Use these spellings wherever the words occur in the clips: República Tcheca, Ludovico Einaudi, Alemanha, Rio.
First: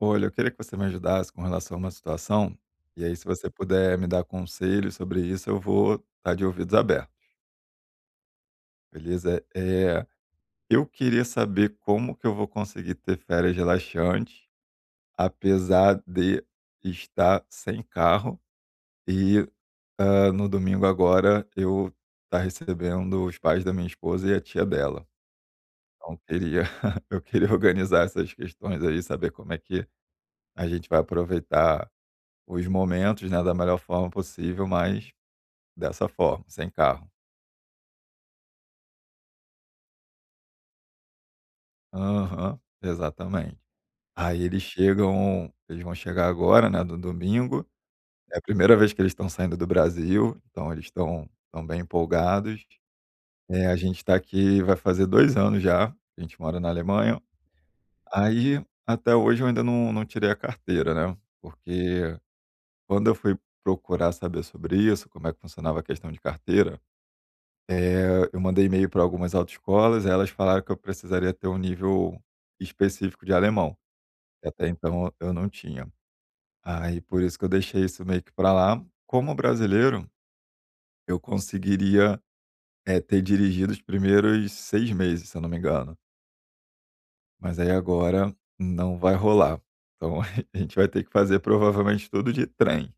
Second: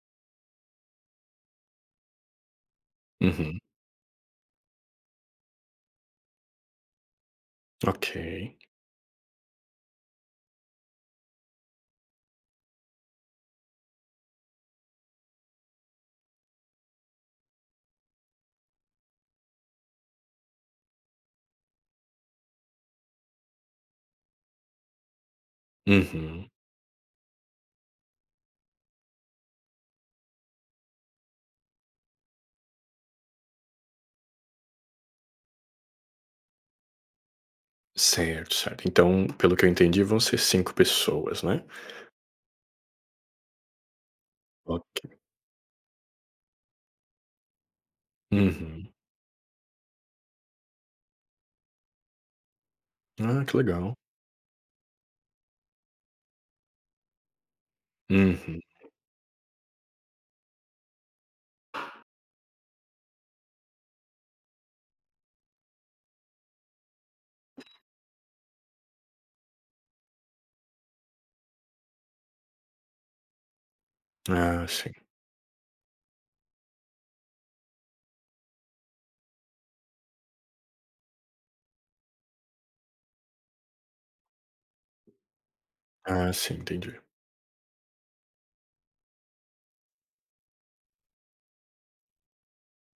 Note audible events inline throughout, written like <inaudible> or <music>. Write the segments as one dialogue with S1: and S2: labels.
S1: Olha, eu queria que você me ajudasse com relação a uma situação, e aí se você
S2: Uhum,
S1: puder me dar conselhos sobre isso, eu vou estar de ouvidos abertos,
S2: ok.
S1: beleza? Eu queria saber como que eu vou conseguir ter férias relaxantes, apesar de estar sem carro e, no domingo agora eu tá recebendo os pais da minha esposa e a tia dela. Então eu
S2: Uhum.
S1: queria <laughs> eu queria organizar essas questões aí, saber como é que a gente vai aproveitar os momentos, né, da melhor forma possível, mas dessa forma, sem carro.
S2: Certo, certo. Então, pelo que eu entendi, vão ser 5 pessoas, né?
S1: Aham, exatamente. Aí eles
S2: Ok.
S1: chegam eles vão chegar agora, né, no domingo, é a primeira
S2: Uhum.
S1: vez que eles estão saindo do Brasil, então eles estão tão bem empolgados.
S2: Ah, que
S1: A
S2: legal.
S1: gente está aqui vai fazer 2 anos já, a gente mora na Alemanha.
S2: Uhum.
S1: Aí, até hoje eu ainda não tirei a carteira, né, porque quando eu fui procurar saber sobre isso, como é que funcionava a questão de carteira. Eu mandei e-mail para algumas autoescolas, aí elas falaram que eu precisaria ter um nível específico de alemão, que
S2: Ah,
S1: até
S2: sim.
S1: então eu não tinha. Aí por isso que eu deixei isso meio que para lá. Como brasileiro, eu conseguiria, ter dirigido os primeiros 6 meses, se eu não me engano,
S2: Ah, sim, entendi.
S1: mas aí agora não vai rolar. Então <laughs> a gente vai ter que fazer provavelmente tudo de trem.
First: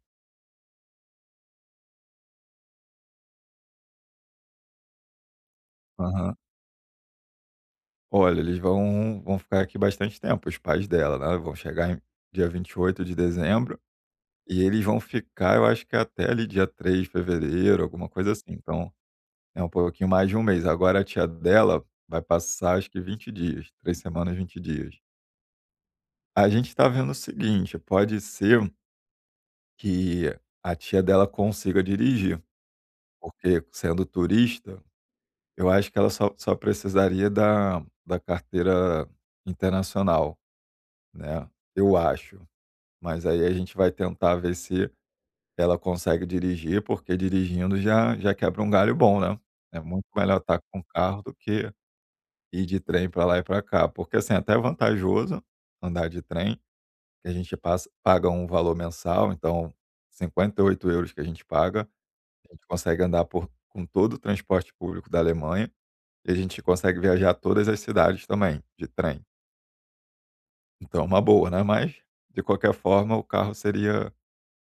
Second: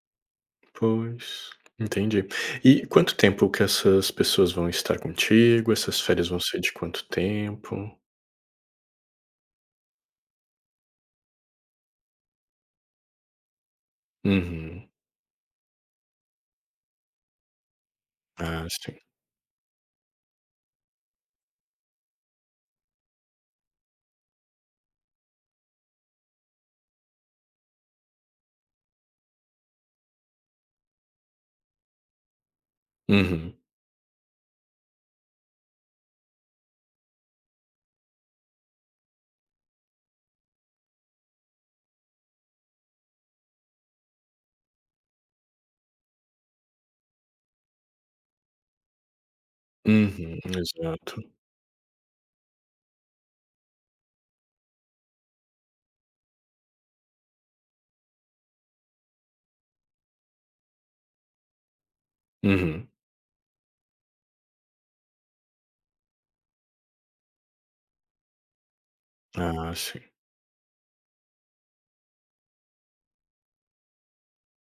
S2: Pois, entendi. E quanto tempo que essas pessoas vão estar contigo? Essas férias
S1: Aham.
S2: vão ser de quanto tempo?
S1: Olha, eles vão ficar aqui bastante tempo, os pais dela, né, vão chegar em dia 28 de dezembro. E eles
S2: Uhum.
S1: vão ficar, eu acho que até ali dia 3 de fevereiro, alguma coisa assim,
S2: Ah,
S1: então
S2: sim.
S1: é um pouquinho mais de um mês. Agora a tia dela vai passar acho que 20 dias, 3 semanas, 20 dias. A gente está vendo o seguinte, pode ser que a tia dela consiga dirigir,
S2: Uhum.
S1: porque sendo turista, eu acho que ela só precisaria da carteira internacional, né, eu acho. Mas aí a gente vai tentar ver se ela consegue dirigir, porque dirigindo já quebra um galho bom, né. É muito melhor
S2: Uhum.
S1: estar com carro
S2: Exato.
S1: do que ir de trem para lá e para cá, porque, assim, até é vantajoso andar de trem, que a gente passa paga um valor mensal, então 58 euros que a gente paga, a gente
S2: Uhum.
S1: consegue andar por com todo o transporte público da Alemanha, e a gente consegue viajar todas as cidades também, de trem.
S2: Ah, sim.
S1: Então é uma boa, né, mas, de qualquer forma, o carro seria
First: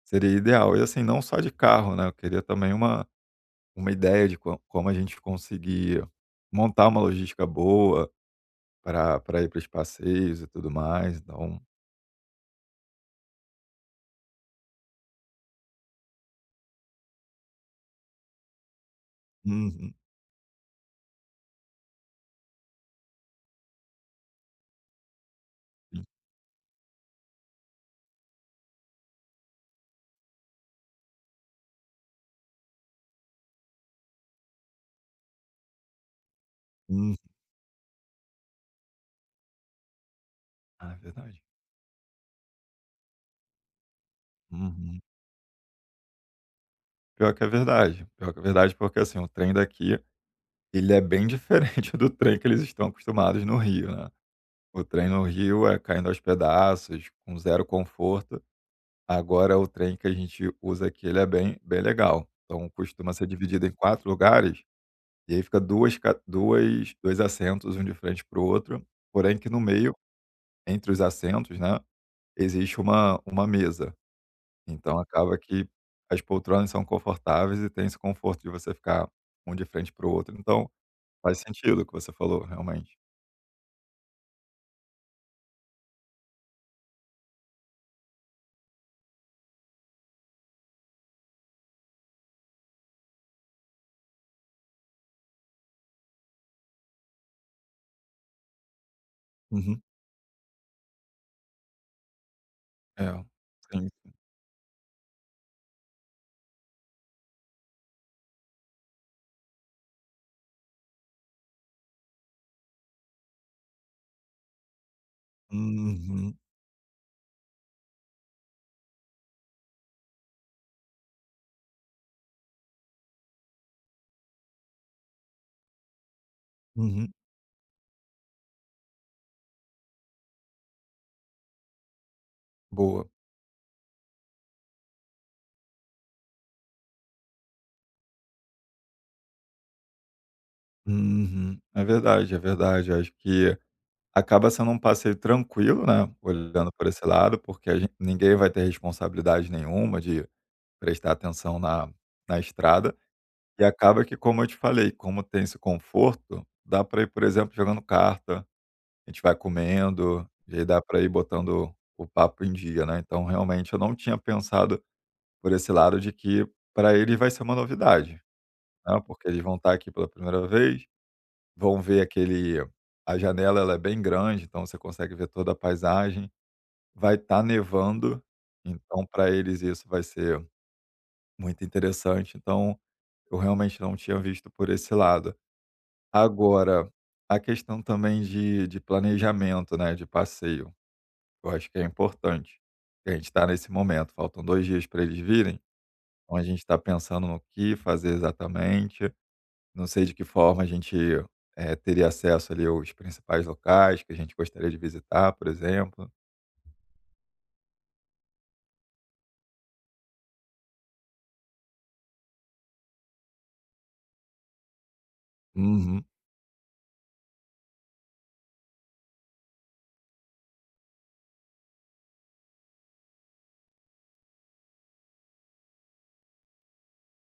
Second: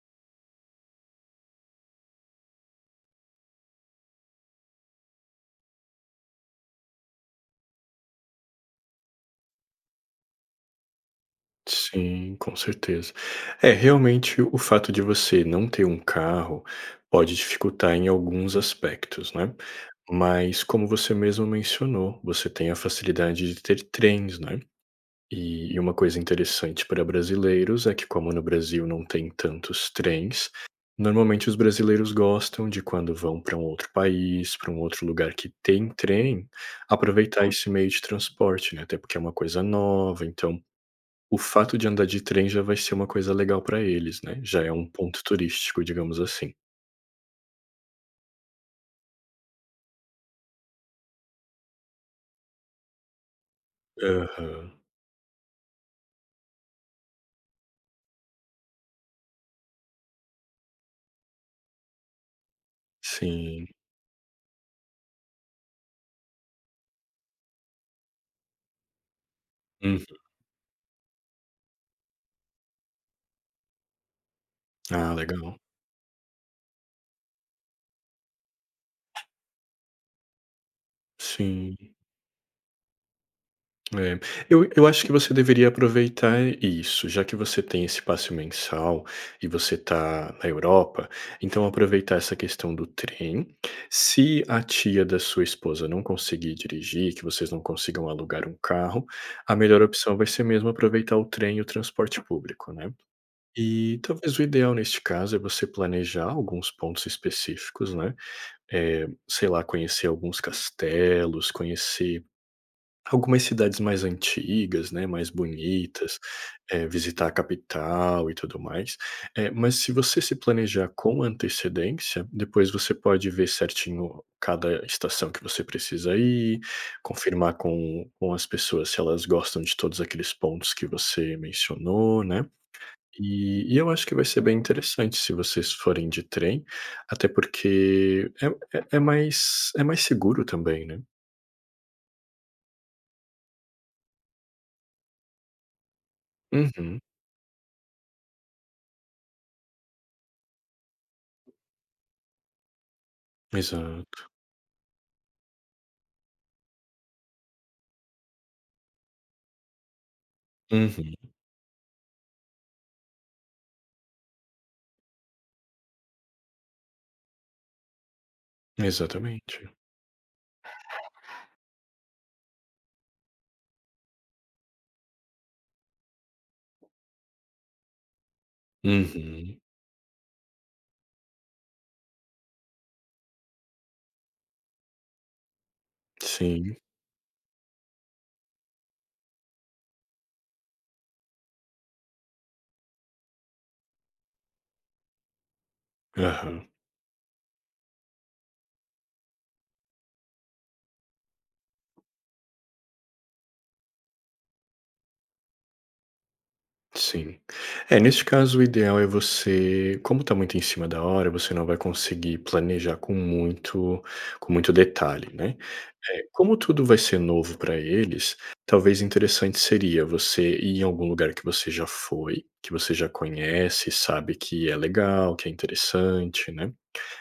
S1: seria ideal. E, assim, não só de carro, né, eu queria também uma ideia de co como a gente conseguir montar uma logística boa para pra ir para os passeios e tudo mais, então
S2: Sim, com certeza. É, realmente o fato de você não ter um carro pode dificultar em alguns aspectos, né.
S1: uhum,
S2: Mas como você mesmo mencionou, você tem a facilidade de ter trens, né. E uma
S1: sim,
S2: coisa interessante para brasileiros é que como no Brasil não tem tantos trens, normalmente os brasileiros gostam de quando vão para um outro país, para um outro lugar que tem trem,
S1: uhum.
S2: aproveitar esse meio de transporte, né, até porque é uma coisa nova, então
S1: Ah, é
S2: o
S1: verdade.
S2: fato de andar de trem já vai ser uma coisa legal pra eles, né, já é um
S1: Uhum.
S2: ponto turístico, digamos assim.
S1: Pior que é verdade, pior que é verdade, porque, assim, o trem daqui, ele é bem <laughs> diferente do trem que eles estão acostumados no Rio, né.
S2: Aham.
S1: O trem no Rio é caindo aos pedaços, com zero conforto, agora o trem que a gente usa aqui, ele é bem legal. Então costuma ser
S2: Sim.
S1: dividido em 4 lugares. E aí fica duas ca duas 2 assentos um de frente para o outro, porém que no meio,
S2: Hum.
S1: entre os assentos, né, existe uma mesa. Então
S2: Ah,
S1: acaba
S2: legal.
S1: que as poltronas são confortáveis e tem esse conforto de você ficar um de frente para o outro. Então, faz
S2: Sim.
S1: sentido o que você falou, realmente.
S2: É. Eu acho que você deveria aproveitar isso, já que você tem esse passe mensal e você está na Europa, então aproveitar essa questão do trem. Se a tia da sua esposa não conseguir dirigir, que vocês não consigam alugar um carro, a melhor
S1: Uhum.
S2: opção vai ser mesmo aproveitar o trem e o transporte público, né.
S1: É, sim.
S2: E talvez o ideal neste caso é você planejar alguns pontos específicos, né? Sei lá, conhecer alguns castelos, conhecer algumas cidades mais antigas, né? Mais bonitas,
S1: Uhum,
S2: visitar a capital e tudo mais. Mas se você se planejar com antecedência, depois você pode ver certinho cada estação que você precisa ir,
S1: uhum.
S2: confirmar com as pessoas se elas gostam de todos aqueles pontos que você mencionou, né?
S1: Boa.
S2: E eu acho que vai ser bem interessante se vocês forem de trem, até porque é mais seguro também, né.
S1: Uhum. É verdade, é verdade. Acho que acaba sendo um passeio tranquilo, né, olhando por
S2: Uhum,
S1: esse lado, porque a gen ninguém vai ter responsabilidade nenhuma de prestar atenção na estrada. E acaba que,
S2: exato.
S1: como eu te falei, como tem esse conforto, dá para ir, por exemplo, jogando carta, a gente vai comendo, e aí dá para ir
S2: Uhum,
S1: botando o papo em dia, né. Então, realmente, eu não tinha pensado por esse lado de que para eles vai ser uma novidade, né, porque eles vão
S2: exatamente.
S1: estar aqui pela primeira vez, vão ver aquele a janela ela é bem grande, então você consegue ver toda a paisagem, vai estar nevando, então para
S2: Uhum,
S1: eles isso vai ser muito interessante. Então eu realmente não tinha visto por esse lado.
S2: sim.
S1: Agora, a questão também de planejamento, né, de passeio, eu acho que é importante. A gente está nesse momento, faltam dois dias para eles virem, então a gente
S2: Aham,
S1: está pensando no que fazer exatamente. Não sei de que forma a gente teria acesso ali aos principais locais que a gente gostaria de visitar, por exemplo.
S2: sim. É, neste caso, o ideal é você como está muito em cima da hora, você não vai conseguir planejar com muito detalhe, né.
S1: Uhum,
S2: É, como tudo vai ser novo para eles, talvez interessante seria você ir em algum lugar que você já foi, que você já conhece, sabe que é legal, que é interessante, né?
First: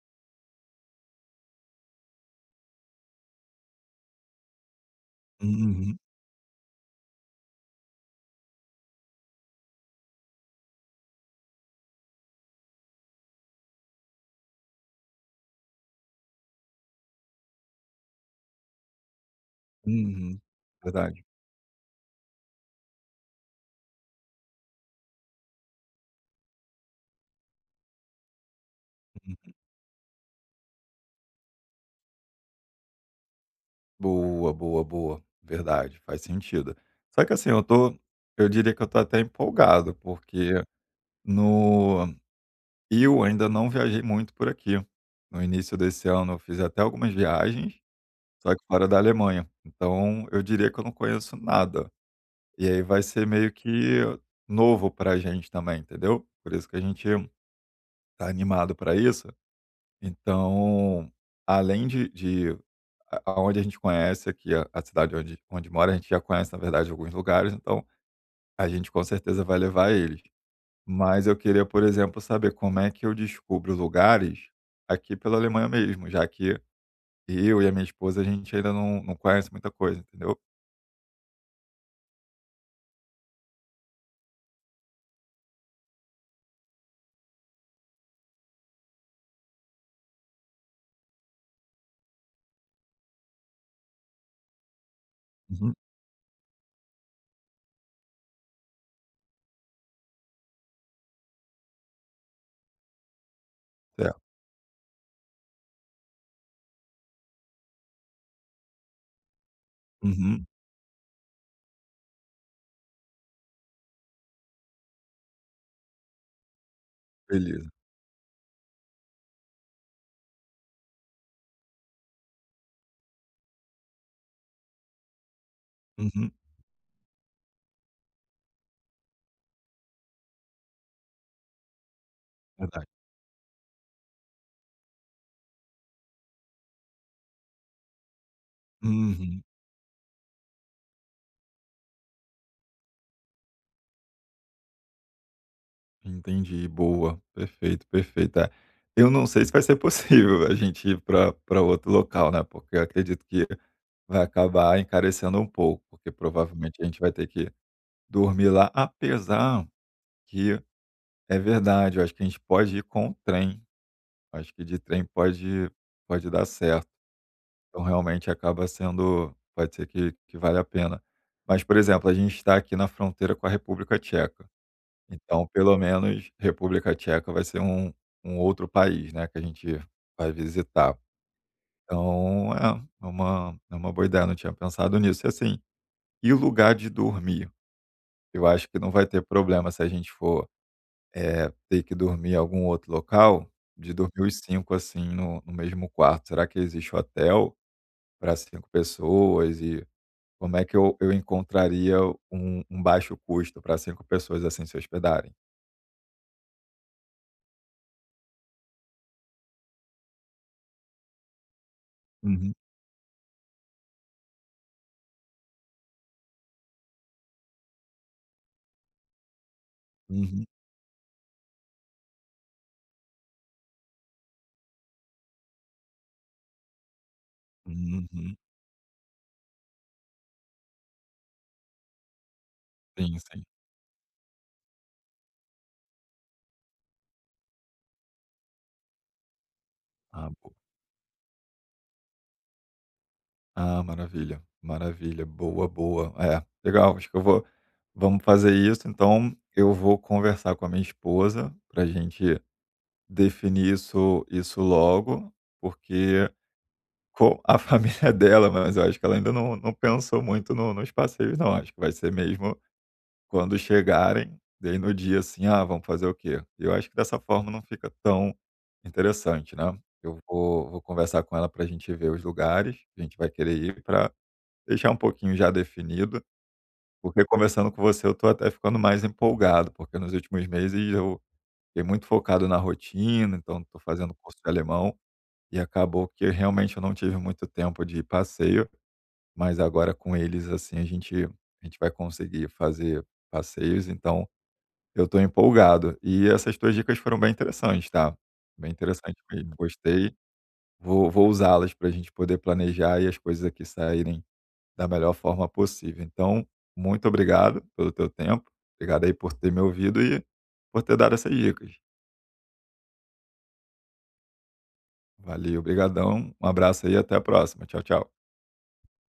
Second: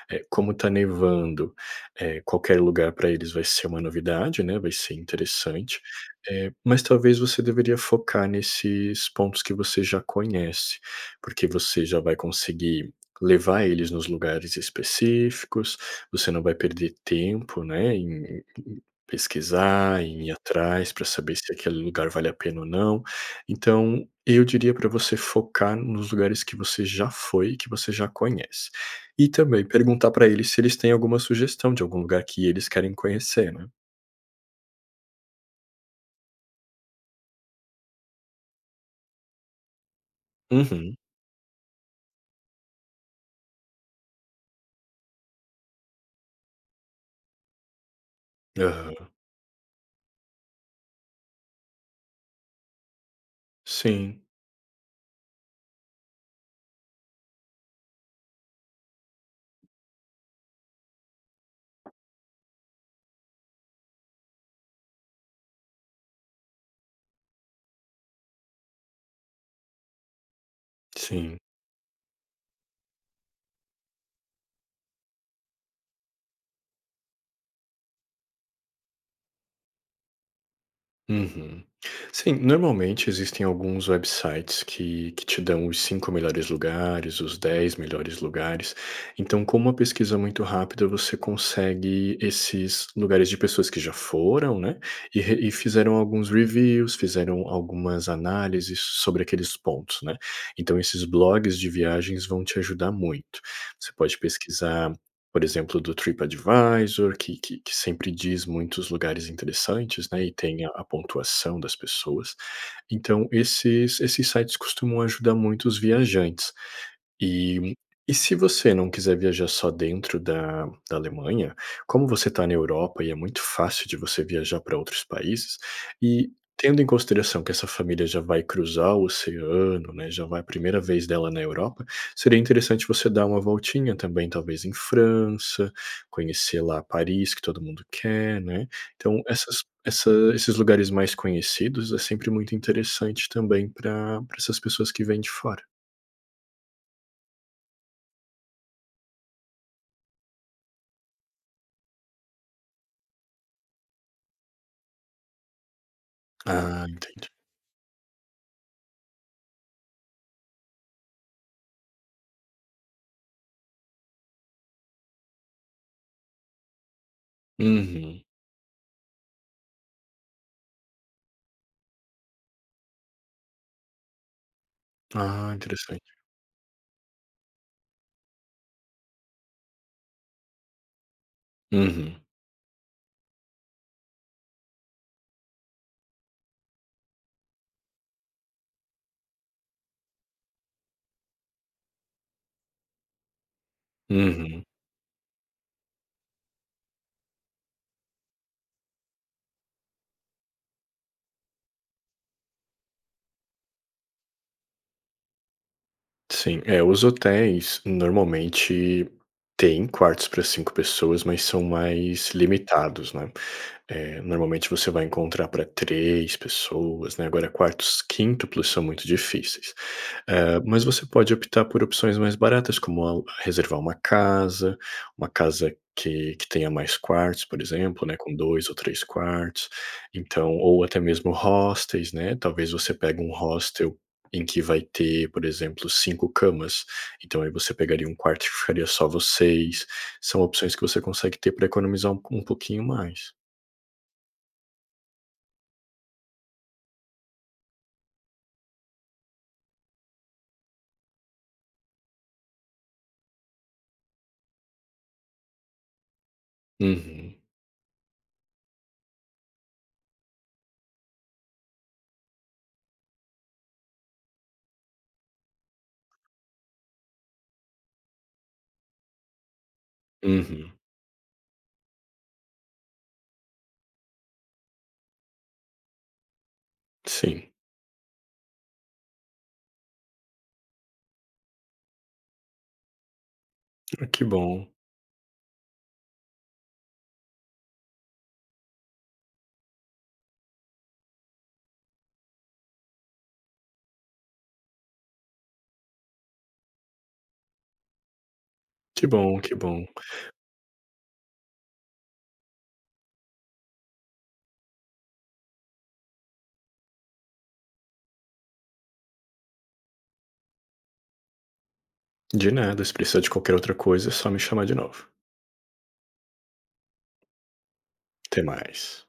S2: Como está nevando, qualquer lugar para eles vai ser uma novidade, né, vai ser interessante,
S1: uhum,
S2: mas talvez você deveria focar nesses pontos que você já conhece, porque você já vai conseguir levar eles nos lugares específicos, você não vai perder tempo, né, em pesquisar, em ir
S1: uhum.
S2: atrás para
S1: Verdade.
S2: saber se aquele lugar vale a pena ou não. Então, eu diria para você focar nos lugares que você já foi e que você já conhece. E também perguntar pra eles se eles têm alguma sugestão de algum lugar que eles querem conhecer, né.
S1: Boa, boa, boa. Verdade, faz sentido. Só que assim, eu diria que eu tô até empolgado, porque
S2: Uhum.
S1: no eu ainda não viajei muito por aqui. No início desse ano eu fiz até algumas viagens, só que fora da
S2: Aham.
S1: Alemanha. Então, eu diria que eu não conheço nada. E aí vai ser meio que
S2: Sim,
S1: novo pra gente também, entendeu? Por isso que a gente tá animado pra isso. Então, além de a aonde a gente conhece aqui a cidade onde mora, a gente já conhece, na verdade, alguns lugares, então a gente com certeza vai levar eles. Mas eu
S2: sim.
S1: queria, por exemplo, saber como é que eu descubro lugares aqui pela Alemanha mesmo, já que eu e a minha esposa, a gente ainda não conhece muita coisa, entendeu?
S2: Uhum. Sim, normalmente existem alguns websites que te dão os 5 melhores lugares, os 10 melhores lugares. Então, com uma pesquisa muito rápida, você consegue esses lugares de pessoas que já foram, né? E, e
S1: Uhum,
S2: fizeram alguns reviews, fizeram algumas análises sobre aqueles pontos, né? Então, esses blogs de viagens vão te ajudar muito. Você pode
S1: certo.
S2: pesquisar por exemplo, do TripAdvisor, que sempre diz muitos lugares interessantes, né, e
S1: Uhum,
S2: tem a pontuação das pessoas. Então esses sites costumam ajudar muito os viajantes.
S1: beleza.
S2: E e se você não quiser viajar só dentro da Alemanha, como você está na Europa e é muito fácil de você viajar para outros países, e
S1: Uhum,
S2: tendo em consideração que essa família já vai cruzar o oceano, né, já vai a primeira vez dela na Europa, seria interessante
S1: verdade.
S2: você dar uma voltinha também, talvez em França, conhecer lá Paris, que todo mundo quer, né. Então
S1: Uhum,
S2: essas essa esses lugares mais conhecidos é sempre muito interessante também para essas pessoas que vêm de fora.
S1: entendi, boa. Perfeito, perfeito. É, eu não sei se vai ser possível a gente ir para pra outro local, né, porque eu acredito que vai acabar encarecendo um pouco, porque provavelmente
S2: Ah,
S1: a gente vai ter
S2: entendi.
S1: que dormir lá, apesar que é verdade, eu acho que a gente pode ir com o trem, acho que de trem pode dar certo. Então
S2: Uhum.
S1: realmente acaba sendo pode ser que vale a pena. Mas, por exemplo, a gente está aqui na fronteira com a República Tcheca, então
S2: Ah,
S1: pelo
S2: interessante.
S1: menos República Tcheca vai ser um outro país, né, que a gente vai visitar.
S2: Uhum,
S1: Então é é uma boa ideia, não tinha pensado nisso. E assim, e lugar de dormir? Eu acho que não vai ter problema se a gente for, ter que dormir em algum outro local, de dormir os
S2: uhum.
S1: 5, assim, no mesmo quarto. Será que existe hotel para 5 pessoas? E como é que eu encontraria um baixo custo para 5 pessoas, assim, se hospedarem?
S2: Sim, é, os hotéis normalmente têm quartos para 5 pessoas, mas são mais
S1: Uhum,
S2: limitados, né. Eh, normalmente você vai encontrar para 3 pessoas, né, agora quartos quíntuplos são muito difíceis.
S1: uhum,
S2: Mas você pode optar por opções mais baratas, como al reservar uma casa que tenha mais quartos, por exemplo, né, com
S1: uhum.
S2: 2 ou 3 quartos, então ou até mesmo hostels, né, talvez você
S1: Sim,
S2: pegue um
S1: sim.
S2: hostel em que vai ter, por exemplo, 5 camas, então aí você pegaria um quarto que ficaria só vocês,
S1: Ah,
S2: são
S1: boa.
S2: opções que você consegue ter para economizar um pouquinho mais.
S1: Ah, maravilha, maravilha. Boa, boa. É, legal, acho que eu vou vamos fazer isso, então eu vou conversar com a minha esposa para gente definir isso logo, porque
S2: Uhum,
S1: com a <laughs> família dela, mas eu acho que ela ainda não pensou muito nos passeios não, acho que vai ser mesmo quando chegarem, daí no dia assim: "Ah, vamos fazer o quê?". Eu acho que dessa forma não fica tão interessante, né. Eu vou
S2: uhum.
S1: vou conversar com ela para a gente ver os lugares que a gente vai querer ir para deixar um pouquinho já definido, porque
S2: Sim.
S1: conversando com você eu tô até ficando mais empolgado, porque nos últimos meses eu fiquei muito focado na rotina, então estou
S2: Ah,
S1: fazendo
S2: que
S1: curso de
S2: bom,
S1: alemão e acabou que realmente eu não tive muito tempo de passeio, mas agora com eles, assim, a gente vai conseguir fazer passeios, então eu tô empolgado. E essas tuas dicas foram bem interessantes, tá? Bem
S2: que
S1: interessante
S2: bom,
S1: mesmo,
S2: que bom.
S1: gostei. Vou usá-las para a gente poder planejar e as coisas aqui saírem da melhor forma possível. Então, muito obrigado pelo teu tempo, obrigado aí por ter me ouvido e por ter dado essas dicas.
S2: De nada, se precisar de qualquer outra coisa é só me chamar de novo.
S1: Valeu, obrigadão, um abraço aí e até a próxima. Tchau, tchau.
S2: Até mais.